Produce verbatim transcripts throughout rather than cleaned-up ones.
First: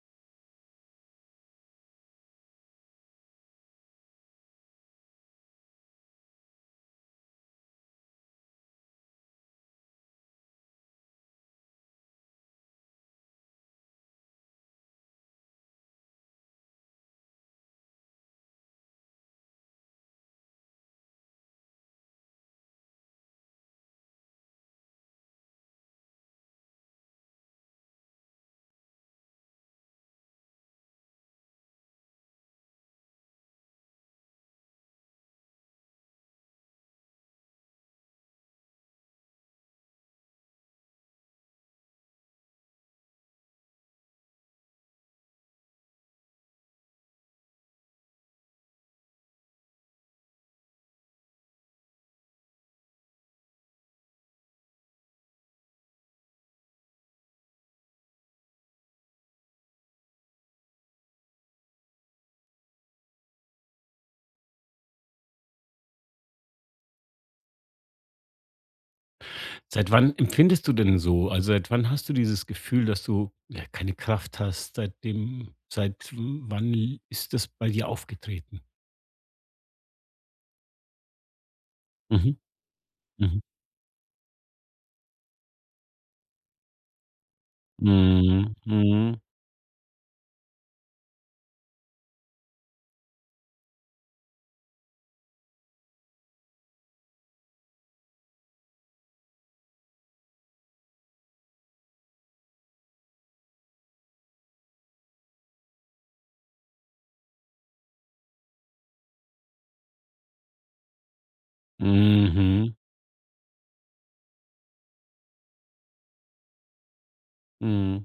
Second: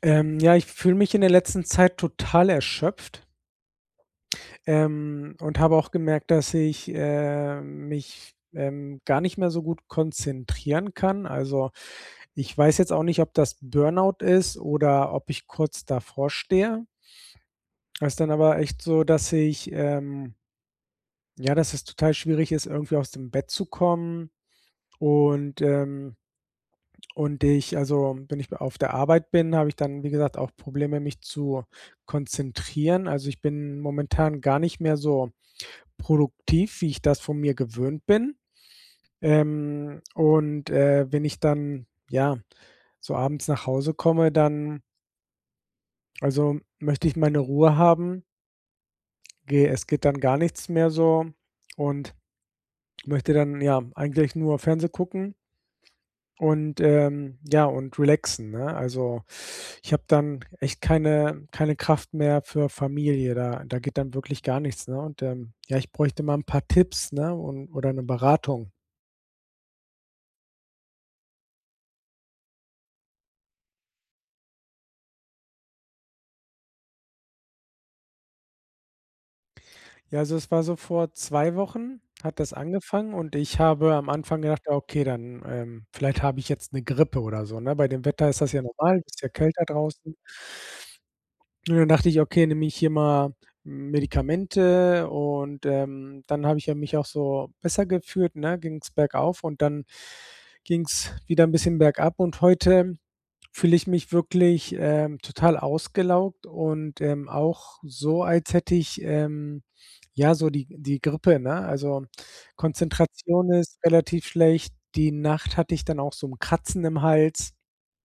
Ähm, ja, Ich fühle mich in der letzten Zeit total erschöpft, ähm, und habe auch gemerkt, dass ich, äh, mich, ähm, gar nicht mehr so gut konzentrieren kann. Also, ich weiß jetzt auch nicht, ob das Burnout ist oder ob ich kurz davor stehe. Es ist dann aber echt so, dass ich, ähm ja, dass es total schwierig ist, irgendwie aus dem Bett zu kommen und, ähm und ich also, wenn ich auf der Arbeit bin, habe ich dann, wie gesagt, auch Probleme, mich zu konzentrieren. Also, ich bin momentan gar nicht mehr so produktiv, wie ich das von mir gewöhnt bin. Ähm, und, äh, wenn ich dann, ja, so abends nach Hause komme, dann also, möchte ich meine Ruhe haben. Ge es geht dann gar nichts mehr so und möchte dann, ja, eigentlich nur Fernseh gucken und, ähm, ja, und relaxen, ne? Also ich habe dann echt keine keine Kraft mehr für Familie, da da geht dann wirklich gar nichts, ne? Und, ähm, ja, ich bräuchte mal ein paar Tipps, ne, und oder eine Beratung. Seit wann empfindest du denn so? Also, seit wann hast du dieses Gefühl, dass du, ja, keine Kraft hast? Seitdem seit wann ist das bei dir aufgetreten? Ja, also, es war so vor zwei Wochen Mhm, hat das angefangen und mhm. ich habe am Anfang gedacht: „Ja, okay, dann, ähm, vielleicht habe ich jetzt eine Grippe oder so“, ne? Bei dem Wetter ist das Mhm, ja normal, es mhm, ist ja kälter draußen. Und dann dachte ich: „Okay, nehme ich hier mal Medikamente“ und, ähm, dann habe ich ja mich auch so besser gefühlt, ne, ging es bergauf und dann ging es wieder ein bisschen bergab und heute fühle ich mich wirklich, ähm, total ausgelaugt und, ähm, auch so, als hätte ich, ähm, ja, so die die Grippe, ne? Also, mhm, Konzentration ist relativ schlecht. Die Nacht hatte ich dann auch so ein Kratzen im Hals. mhm,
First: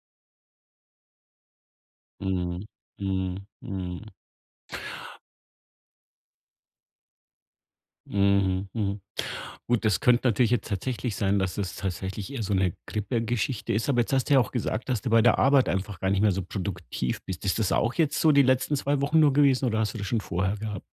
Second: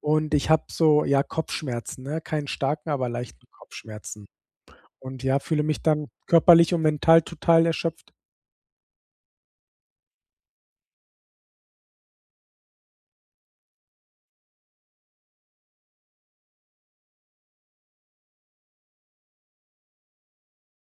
Und ich habe so, ja, Kopfschmerzen, ne? Keinen mhm, starken, aber mhm, leichten mhm, Kopfschmerzen. Und ja, fühle mich dann körperlich und mental total erschöpft. mhm, mhm. Gut, das könnte natürlich jetzt tatsächlich sein, dass es tatsächlich eher so eine Grippe-Geschichte ist, aber jetzt hast du ja auch gesagt, dass du bei der Arbeit einfach gar nicht mehr so produktiv bist. Ist das auch jetzt so die letzten zwei Wochen nur gewesen oder hast du das schon vorher gehabt?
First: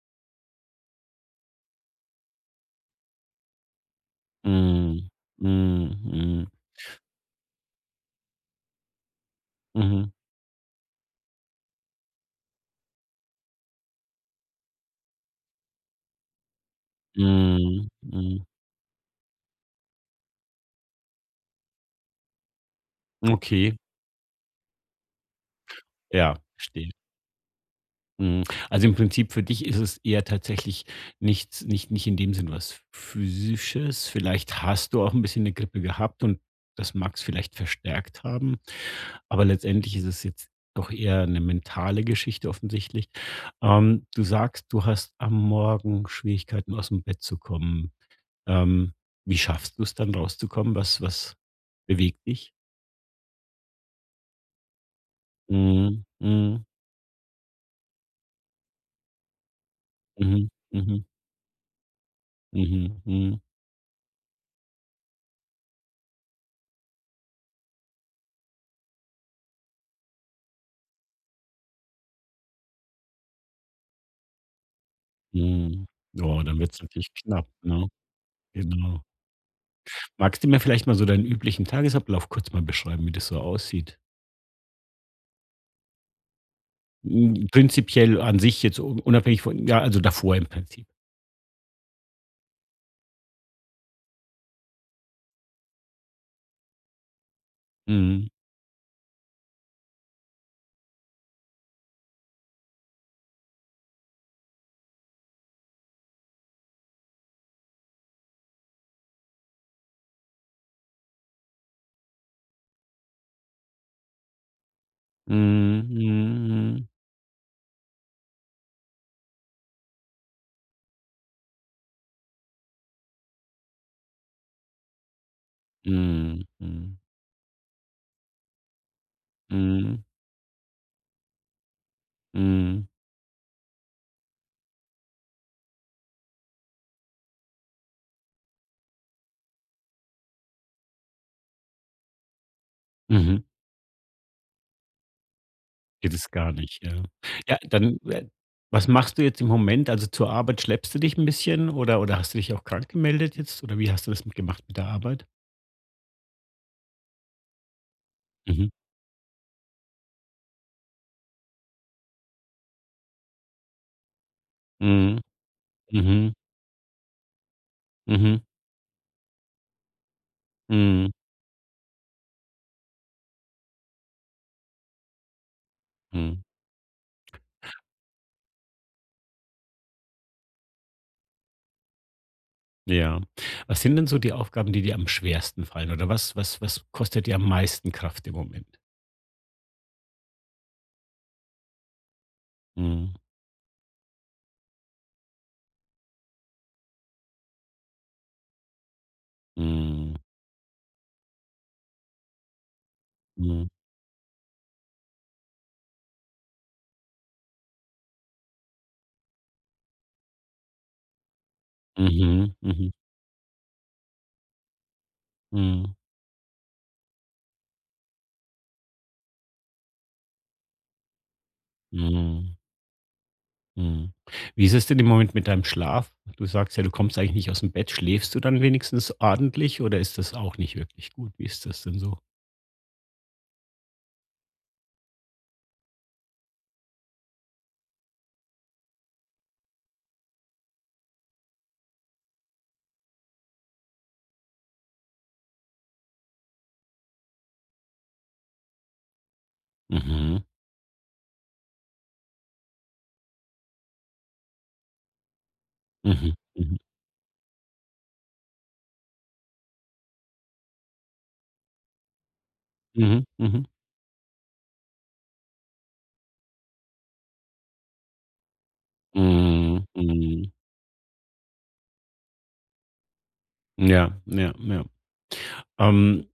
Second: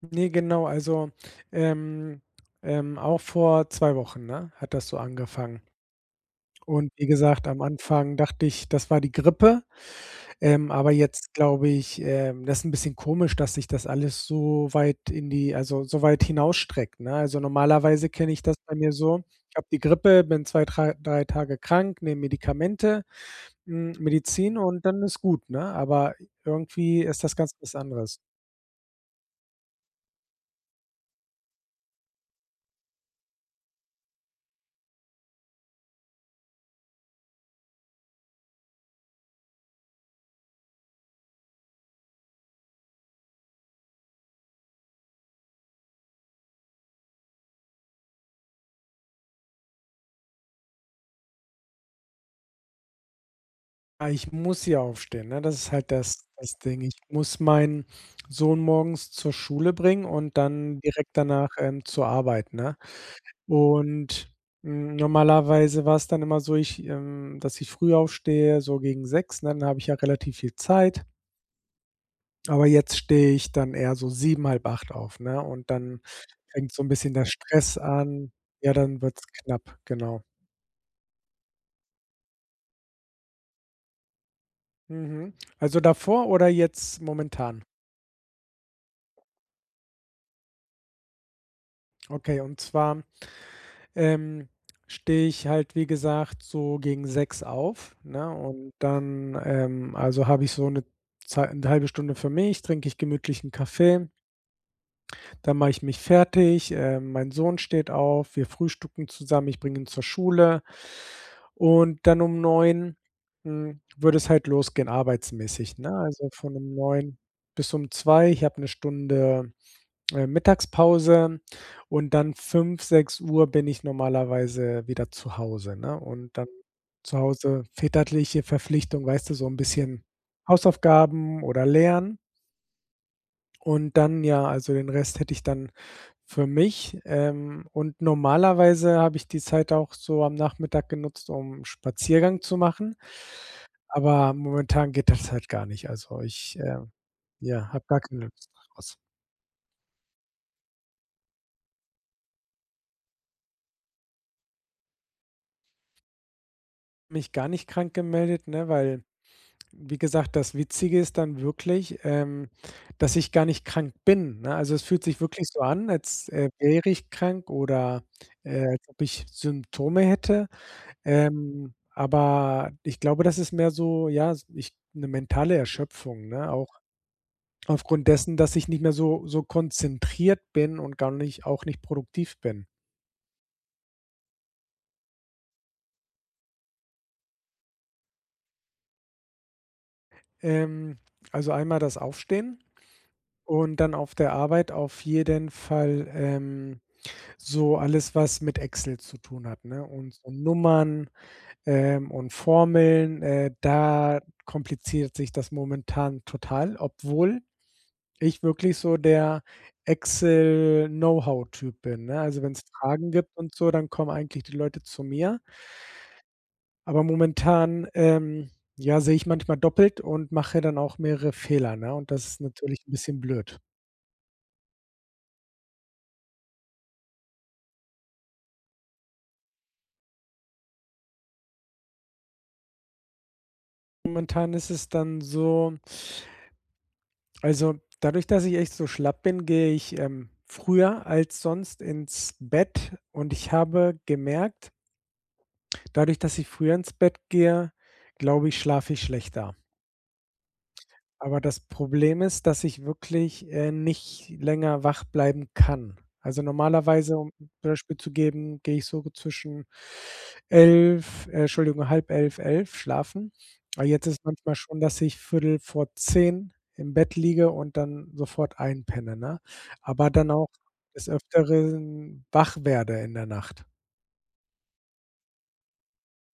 Ne, genau, also, ähm, ähm, auch vor zwei Wochen, ne, hat das so Mhm. angefangen. Mhm. Und wie gesagt, am Anfang dachte ich, das war die Grippe. Mhm. Ähm, aber jetzt glaube ich, ähm, das ist 'n bisschen komisch, dass sich das alles so weit in die also, so weit hinausstreckt, ne? Also, Mhm. normalerweise kenne ich Mhm. das bei mir so, ich habe die Grippe, bin zwei, drei 3 Tage krank, nehme Medikamente, Okay, hm, Medizin und dann ist gut, ne? Aber ja, verstehe. irgendwie ist das ganz was anderes. Mhm. Also, im Prinzip für dich ist es eher tatsächlich nichts, nicht nicht in dem Sinn was Physisches. Vielleicht hast du auch ein bisschen eine Grippe gehabt und das mag es vielleicht verstärkt haben, aber letztendlich ist es jetzt doch eher eine mentale Geschichte offensichtlich. Ähm, du sagst, du hast am Morgen Schwierigkeiten, aus dem Bett zu kommen. Ähm, Wie schaffst du es dann rauszukommen? Was was bewegt dich? Ah, ich muss ja aufstehen, ne? Das ist halt Mhm, das das mhm, Ding. Ich muss meinen Sohn morgens zur Schule bringen und mhm, dann mhm, direkt danach, ähm, zur Arbeit, ne? mhm, mhm, Und, hm, normalerweise war's dann immer so, ich ähm, dass ich früh aufstehe, so gegen sechs, ne? Dann habe ich ja relativ viel Zeit. Aber jetzt stehe ich dann eher so sieben, acht auf, ne? Und mhm. dann Ja, dann fängt wird's so 'n natürlich bisschen der knapp, Stress ne? an. Ja, dann Genau. wird's knapp, genau. Magst du mir vielleicht mal so deinen üblichen Tagesablauf kurz mal beschreiben, wie das so aussieht? Mhm. Also davor oder jetzt Hm, momentan? Prinzipiell an sich jetzt un unabhängig von, ja, also davor im Prinzip. Okay, und zwar Ähm, stehe ich halt, wie gesagt, so gegen sechs auf, Mhm. ne? Und dann, ähm also, habe ich so eine Zei 'ne eine Stunde für mich, trinke ich gemütlich 'n Kaffee, dann mache ich mich fertig, ähm, mein Sohn steht auf, wir frühstücken zusammen, ich bringe ihn zur Schule und dann um neun hm, würde es halt losgehen arbeitsmäßig, Mhm, ne? Also, mhm, von um mhm. neun bis um zwei. Ich habe eine Stunde äh, Mittagspause und dann fünf sechs Uhr bin ich normalerweise wieder zu Hause, ne? Und Mhm, dann mhm, zu Hause väterliche Verpflichtung, weißt du, so 'n mhm. bisschen Hausaufgaben oder lernen Mhm. und dann ja, also, den Rest hätte ich dann für mich, ähm, und normalerweise habe ich die Zeit auch so am Nachmittag genutzt, um 'n Spaziergang zu machen, Mhm. aber momentan geht das halt gar nicht. Geht Also, es gar ich, äh, nicht, ja. Ja, ja, habe dann, gar keine äh, Lust was draus. machst du jetzt im Moment? Also, zur Arbeit schleppst du dich ein bisschen oder oder hast du dich auch krank gemeldet jetzt oder wie hast du das mit gemacht mit der Arbeit? Mich gar nicht krank gemeldet, Mhm. ne, weil wie gesagt, das Witzige ist dann wirklich, ähm, dass ich gar nicht krank bin, ne? Also, es fühlt Mhm. sich wirklich so an, als, Mhm. äh, wäre ich krank oder, Mhm. äh, als ob ich Symptome hätte. Mhm. Ähm, aber ich glaube, das ist mehr so, ja, s ich 'ne mentale Erschöpfung, Mhm. ne? Auch aufgrund dessen, dass ich nicht mehr so so konzentriert bin und gar nicht auch nicht produktiv bin. Ja. Was sind denn so die Aufgaben, die dir am schwersten fallen oder was was was kostet dir am meisten Kraft im Moment? Ähm, also, einmal das Aufstehen Mhm. und dann auf der Arbeit auf jeden Fall, ähm so alles, was mit Excel zu tun hat, ne? Und Mhm. so Nummern, ähm, und Formeln, äh, Mhm. da kompliziert sich das momentan total, obwohl ich wirklich so der Excel-Know-how-Typ bin, ne? Also, wenn Mhm. es Mhm. Fragen gibt und so, dann kommen eigentlich die Leute zu mir. Mhm. Aber momentan, ähm, ja, sehe ich manchmal doppelt und mache dann auch mehrere Fehler, ne? Und das ist Mhm. natürlich ein bisschen blöd. Mhm. Wie ist es denn im Moment mit deinem Schlaf? Du sagst ja, du kommst eigentlich nicht aus dem Bett. Schläfst du dann wenigstens ordentlich oder ist das auch nicht wirklich gut? Wie ist das denn so? Momentan ist es dann so. Also, dadurch, dass ich echt so schlapp bin, gehe ich, ähm, früher als sonst ins Bett und ich habe gemerkt, dadurch, dass ich früher ins Bett gehe, glaube ich, schlafe ich schlechter. Mhm. Aber das Problem ist, dass ich wirklich, äh, nicht länger wach bleiben kann. Mhm. Also, Mhm. normalerweise, um 'n Beispiel zu geben, gehe ich so zwischen elf, äh, Entschuldigung, halb elf, elf Mhm. schlafen. Mhm. Aber jetzt ist manchmal schon, dass ich Viertel vor zehn im Bett liege und dann sofort einpenne, ne? Mhm. Aber dann auch Mhm. des Öfteren wach werde in der Nacht. Ja, ja, ja. Ähm,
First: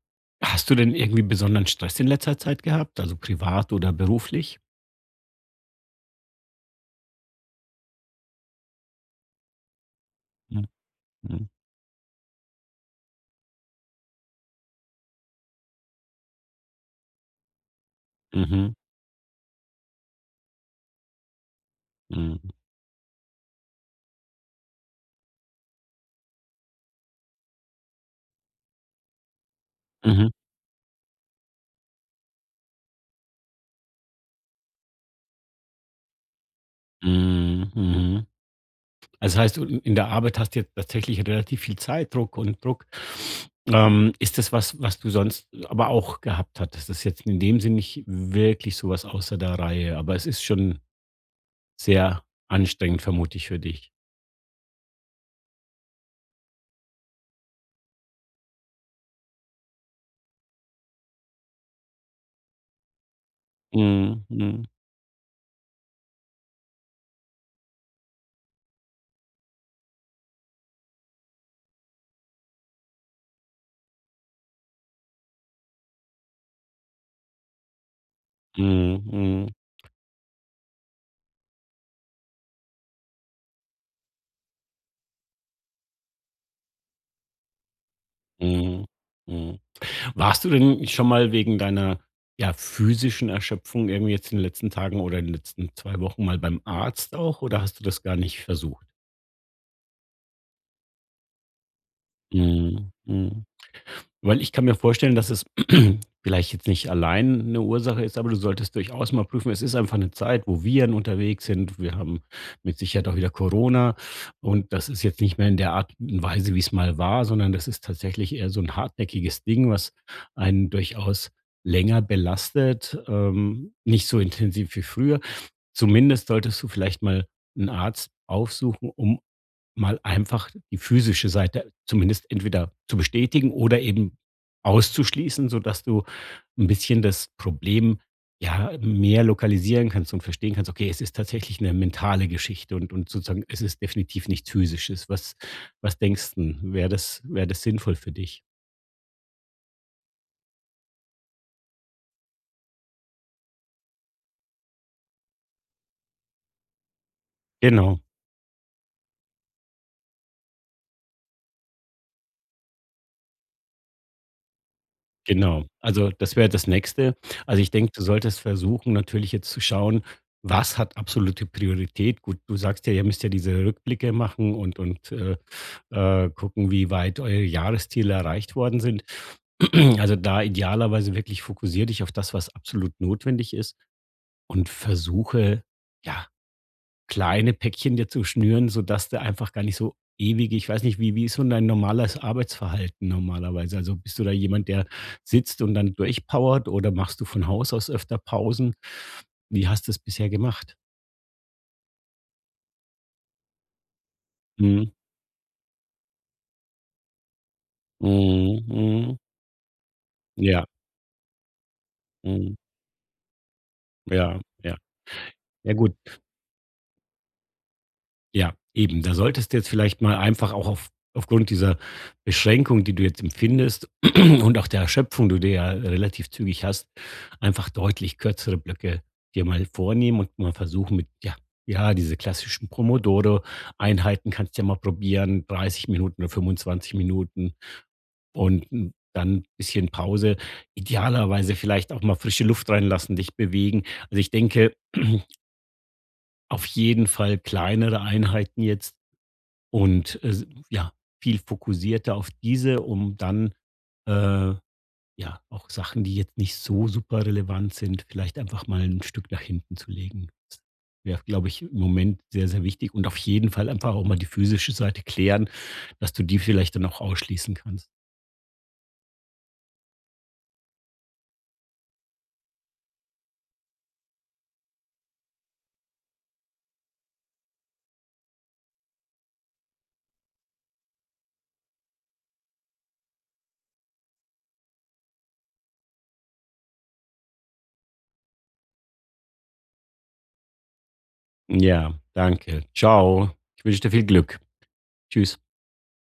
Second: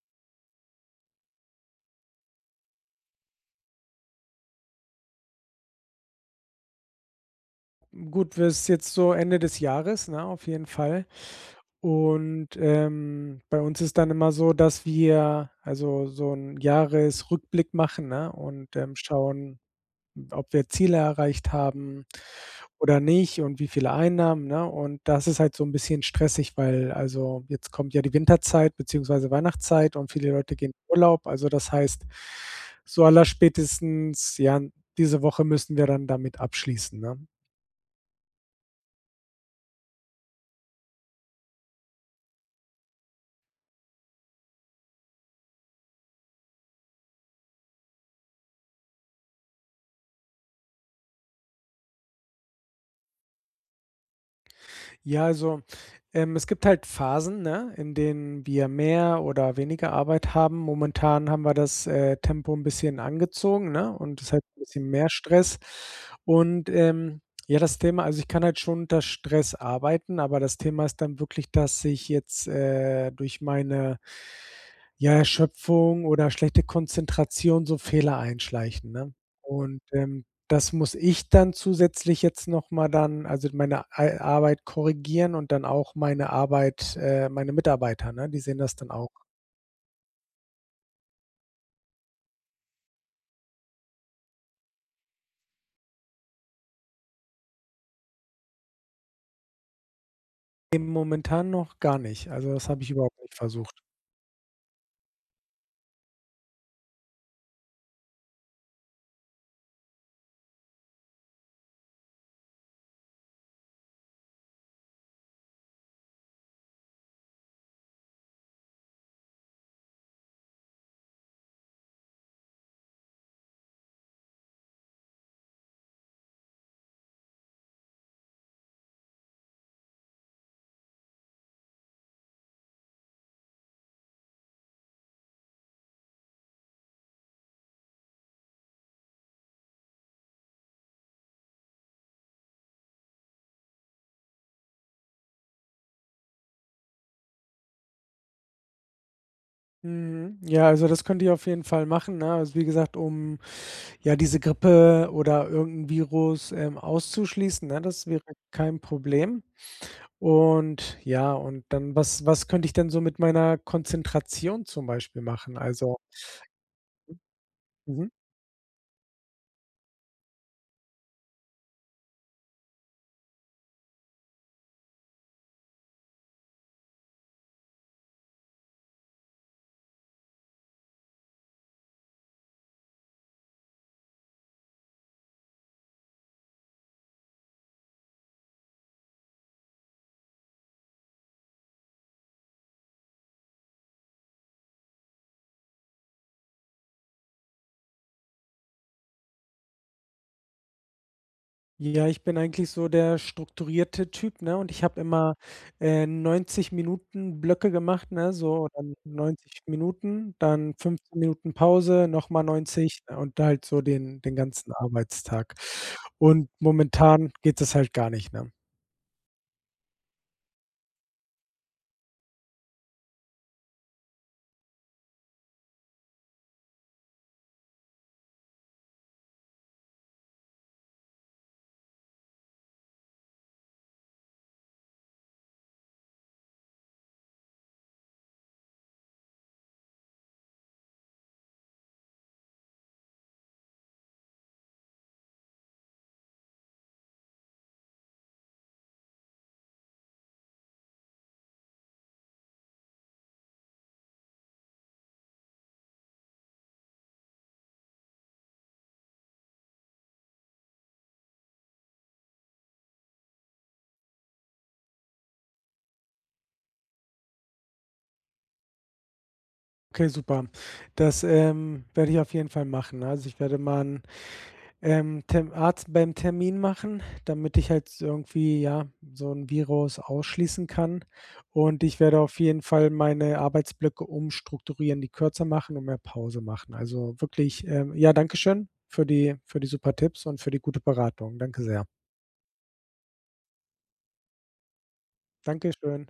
Hast du denn irgendwie besonderen Stress in letzter Zeit gehabt, also privat oder beruflich? Gut, wir ist jetzt so Ende des Jahres, ne, auf Mhm. jeden Fall. Mhm. Und, ähm, bei uns ist dann immer so, dass wir also so 'n Jahresrückblick machen, ne, Mhm. und, ähm, schauen, ob wir Ziele erreicht haben Mhm. oder nicht und wie viele Einnahmen, ne? Und das ist halt so ein bisschen stressig, weil also, jetzt kommt ja die Winterzeit beziehungsweise Weihnachtszeit und Mhm. viele Leute gehen in Urlaub. Also, das heißt, so allerspätestens, ja, diese Woche müssen wir dann damit abschließen, ne? Mhm. Mhm. Also, das heißt, du, in der Arbeit hast du jetzt tatsächlich relativ viel Zeitdruck und Druck. Ähm, ist das was, was du sonst aber auch gehabt hattest? Das ist jetzt in dem Sinne nicht wirklich so was außer der Reihe, aber es ist schon sehr anstrengend, vermute ich, für dich. Ja, also, ähm, es gibt halt Phasen, ne, in denen wir mehr oder weniger Arbeit haben. Momentan haben wir das, äh, Tempo ein bisschen angezogen, ne, und Mhm, es hat ein mhm, bisschen mehr Stress. Und, ähm, ja, das Thema also, ich kann halt schon unter Stress arbeiten, aber das Thema ist dann wirklich, dass ich jetzt, äh, durch meine, ja, Erschöpfung oder schlechte Konzentration so Fehler einschleichen, mhm, ne? mhm, Und, ähm das muss ich dann zusätzlich jetzt noch mal dann also meine Ei Arbeit korrigieren und dann auch meine Arbeit äh, meine Mitarbeiter, ne? Die sehen das mhm, dann auch. mhm. Warst du denn schon mal wegen deiner, ja, physischen Erschöpfung irgendwie jetzt in den letzten Tagen oder in den letzten zwei Wochen mal beim Arzt auch oder hast du das gar nicht versucht? Ne, momentan noch gar nicht. Also, das habe ich Mhm, überhaupt nicht mhm. versucht. Weil ich kann mir vorstellen, dass es vielleicht jetzt nicht allein eine Ursache ist, aber du solltest durchaus mal prüfen. Es ist einfach eine Zeit, wo Viren unterwegs sind. Wir haben mit Sicherheit auch wieder Corona, und das ist jetzt nicht mehr in der Art und Weise, wie es mal war, sondern das ist tatsächlich eher so ein hartnäckiges Ding, was einen durchaus länger belastet, ähm, nicht so intensiv wie früher. Zumindest solltest du vielleicht mal einen Arzt aufsuchen, um mal einfach die physische Seite zumindest entweder zu bestätigen oder eben auszuschließen, sodass du ein bisschen das Problem, ja, mehr lokalisieren kannst und verstehen kannst: „Okay, es ist tatsächlich eine mentale Geschichte und und sozusagen es ist definitiv nichts Physisches.“ Was was denkst du? Wäre das, wäre das sinnvoll für dich? Mhm. Ja, also das könnt ihr auf jeden Fall machen, ne? Also, wie gesagt, um ja diese Grippe oder irgend 'n Virus, ähm, auszuschließen, ne? Genau. Das wäre kein Problem. Und ja, und dann was was könnte ich denn so mit meiner Konzentration zum Beispiel machen? Genau. Also Also, das wäre das Nächste. Also, ich denke, du mhm. solltest versuchen, natürlich jetzt zu schauen, was hat absolute Priorität. Gut, du sagst ja, ihr müsst ja diese Rückblicke machen und und, äh, äh, gucken, wie weit eure Jahresziele erreicht worden sind. Also, da idealerweise wirklich fokussier dich auf das, was absolut notwendig ist, und versuche, ja, kleine Päckchen dir zu schnüren, sodass du einfach gar nicht so ewig ich weiß nicht, wie wie ist so dein normales Arbeitsverhalten normalerweise? Also, bist du da jemand, der sitzt und dann durchpowert, oder machst du von Haus aus öfter Pausen? Wie hast du es bisher gemacht? Ja, ich bin eigentlich so der strukturierte Typ, ne? Und ich Mhm. habe immer, äh, neunzig Minuten Blöcke gemacht, ne? Mhm. So dann Mhm. neunzig Minuten, Ja. dann fünfzehn Minuten Pause, nochmal mal Mhm. neunzig und halt so Ja, den den ja. ganzen Ja, Arbeitstag. ja, gut. Und momentan geht das halt gar nicht, ne? Ja, eben. Da solltest du jetzt vielleicht mal einfach auch auf aufgrund dieser Beschränkung, die du jetzt empfindest, und auch der Erschöpfung, die du ja relativ zügig hast, einfach deutlich kürzere Blöcke dir mal vornehmen und mal versuchen mit, ja, ja, diese klassischen Pomodoro-Einheiten kannst du ja mal probieren, dreißig Minuten oder fünfundzwanzig Minuten und n- dann ein bisschen Pause. Idealerweise vielleicht auch mal frische Luft reinlassen, dich bewegen. Also ich denke, auf jeden Fall kleinere Einheiten jetzt und, äh, ja, viel fokussierter auf diese, um dann, äh, ja, auch Sachen, die jetzt nicht so super relevant sind, vielleicht einfach mal ein Stück nach hinten zu legen. Das wäre, glaube ich, im Moment sehr, sehr wichtig, und auf jeden Fall einfach auch mal die physische Seite klären, dass du die vielleicht dann auch ausschließen kannst. Okay, super. Das, ähm, werde ich auf jeden Fall machen. Also, ich werde mal Ähm, Tem Arzt beim Termin machen, damit ich halt s irgendwie, ja, so 'n Virus ausschließen kann. Und ich werde auf jeden Fall meine Arbeitsblöcke umstrukturieren, die kürzer machen und mehr Pause machen. Also, wirklich, ähm ja, danke schön für die für die super Tipps und für die gute Beratung. Danke sehr. Ja, danke. Ciao. Ich wünsche dir viel Glück. Tschüss. Dankeschön.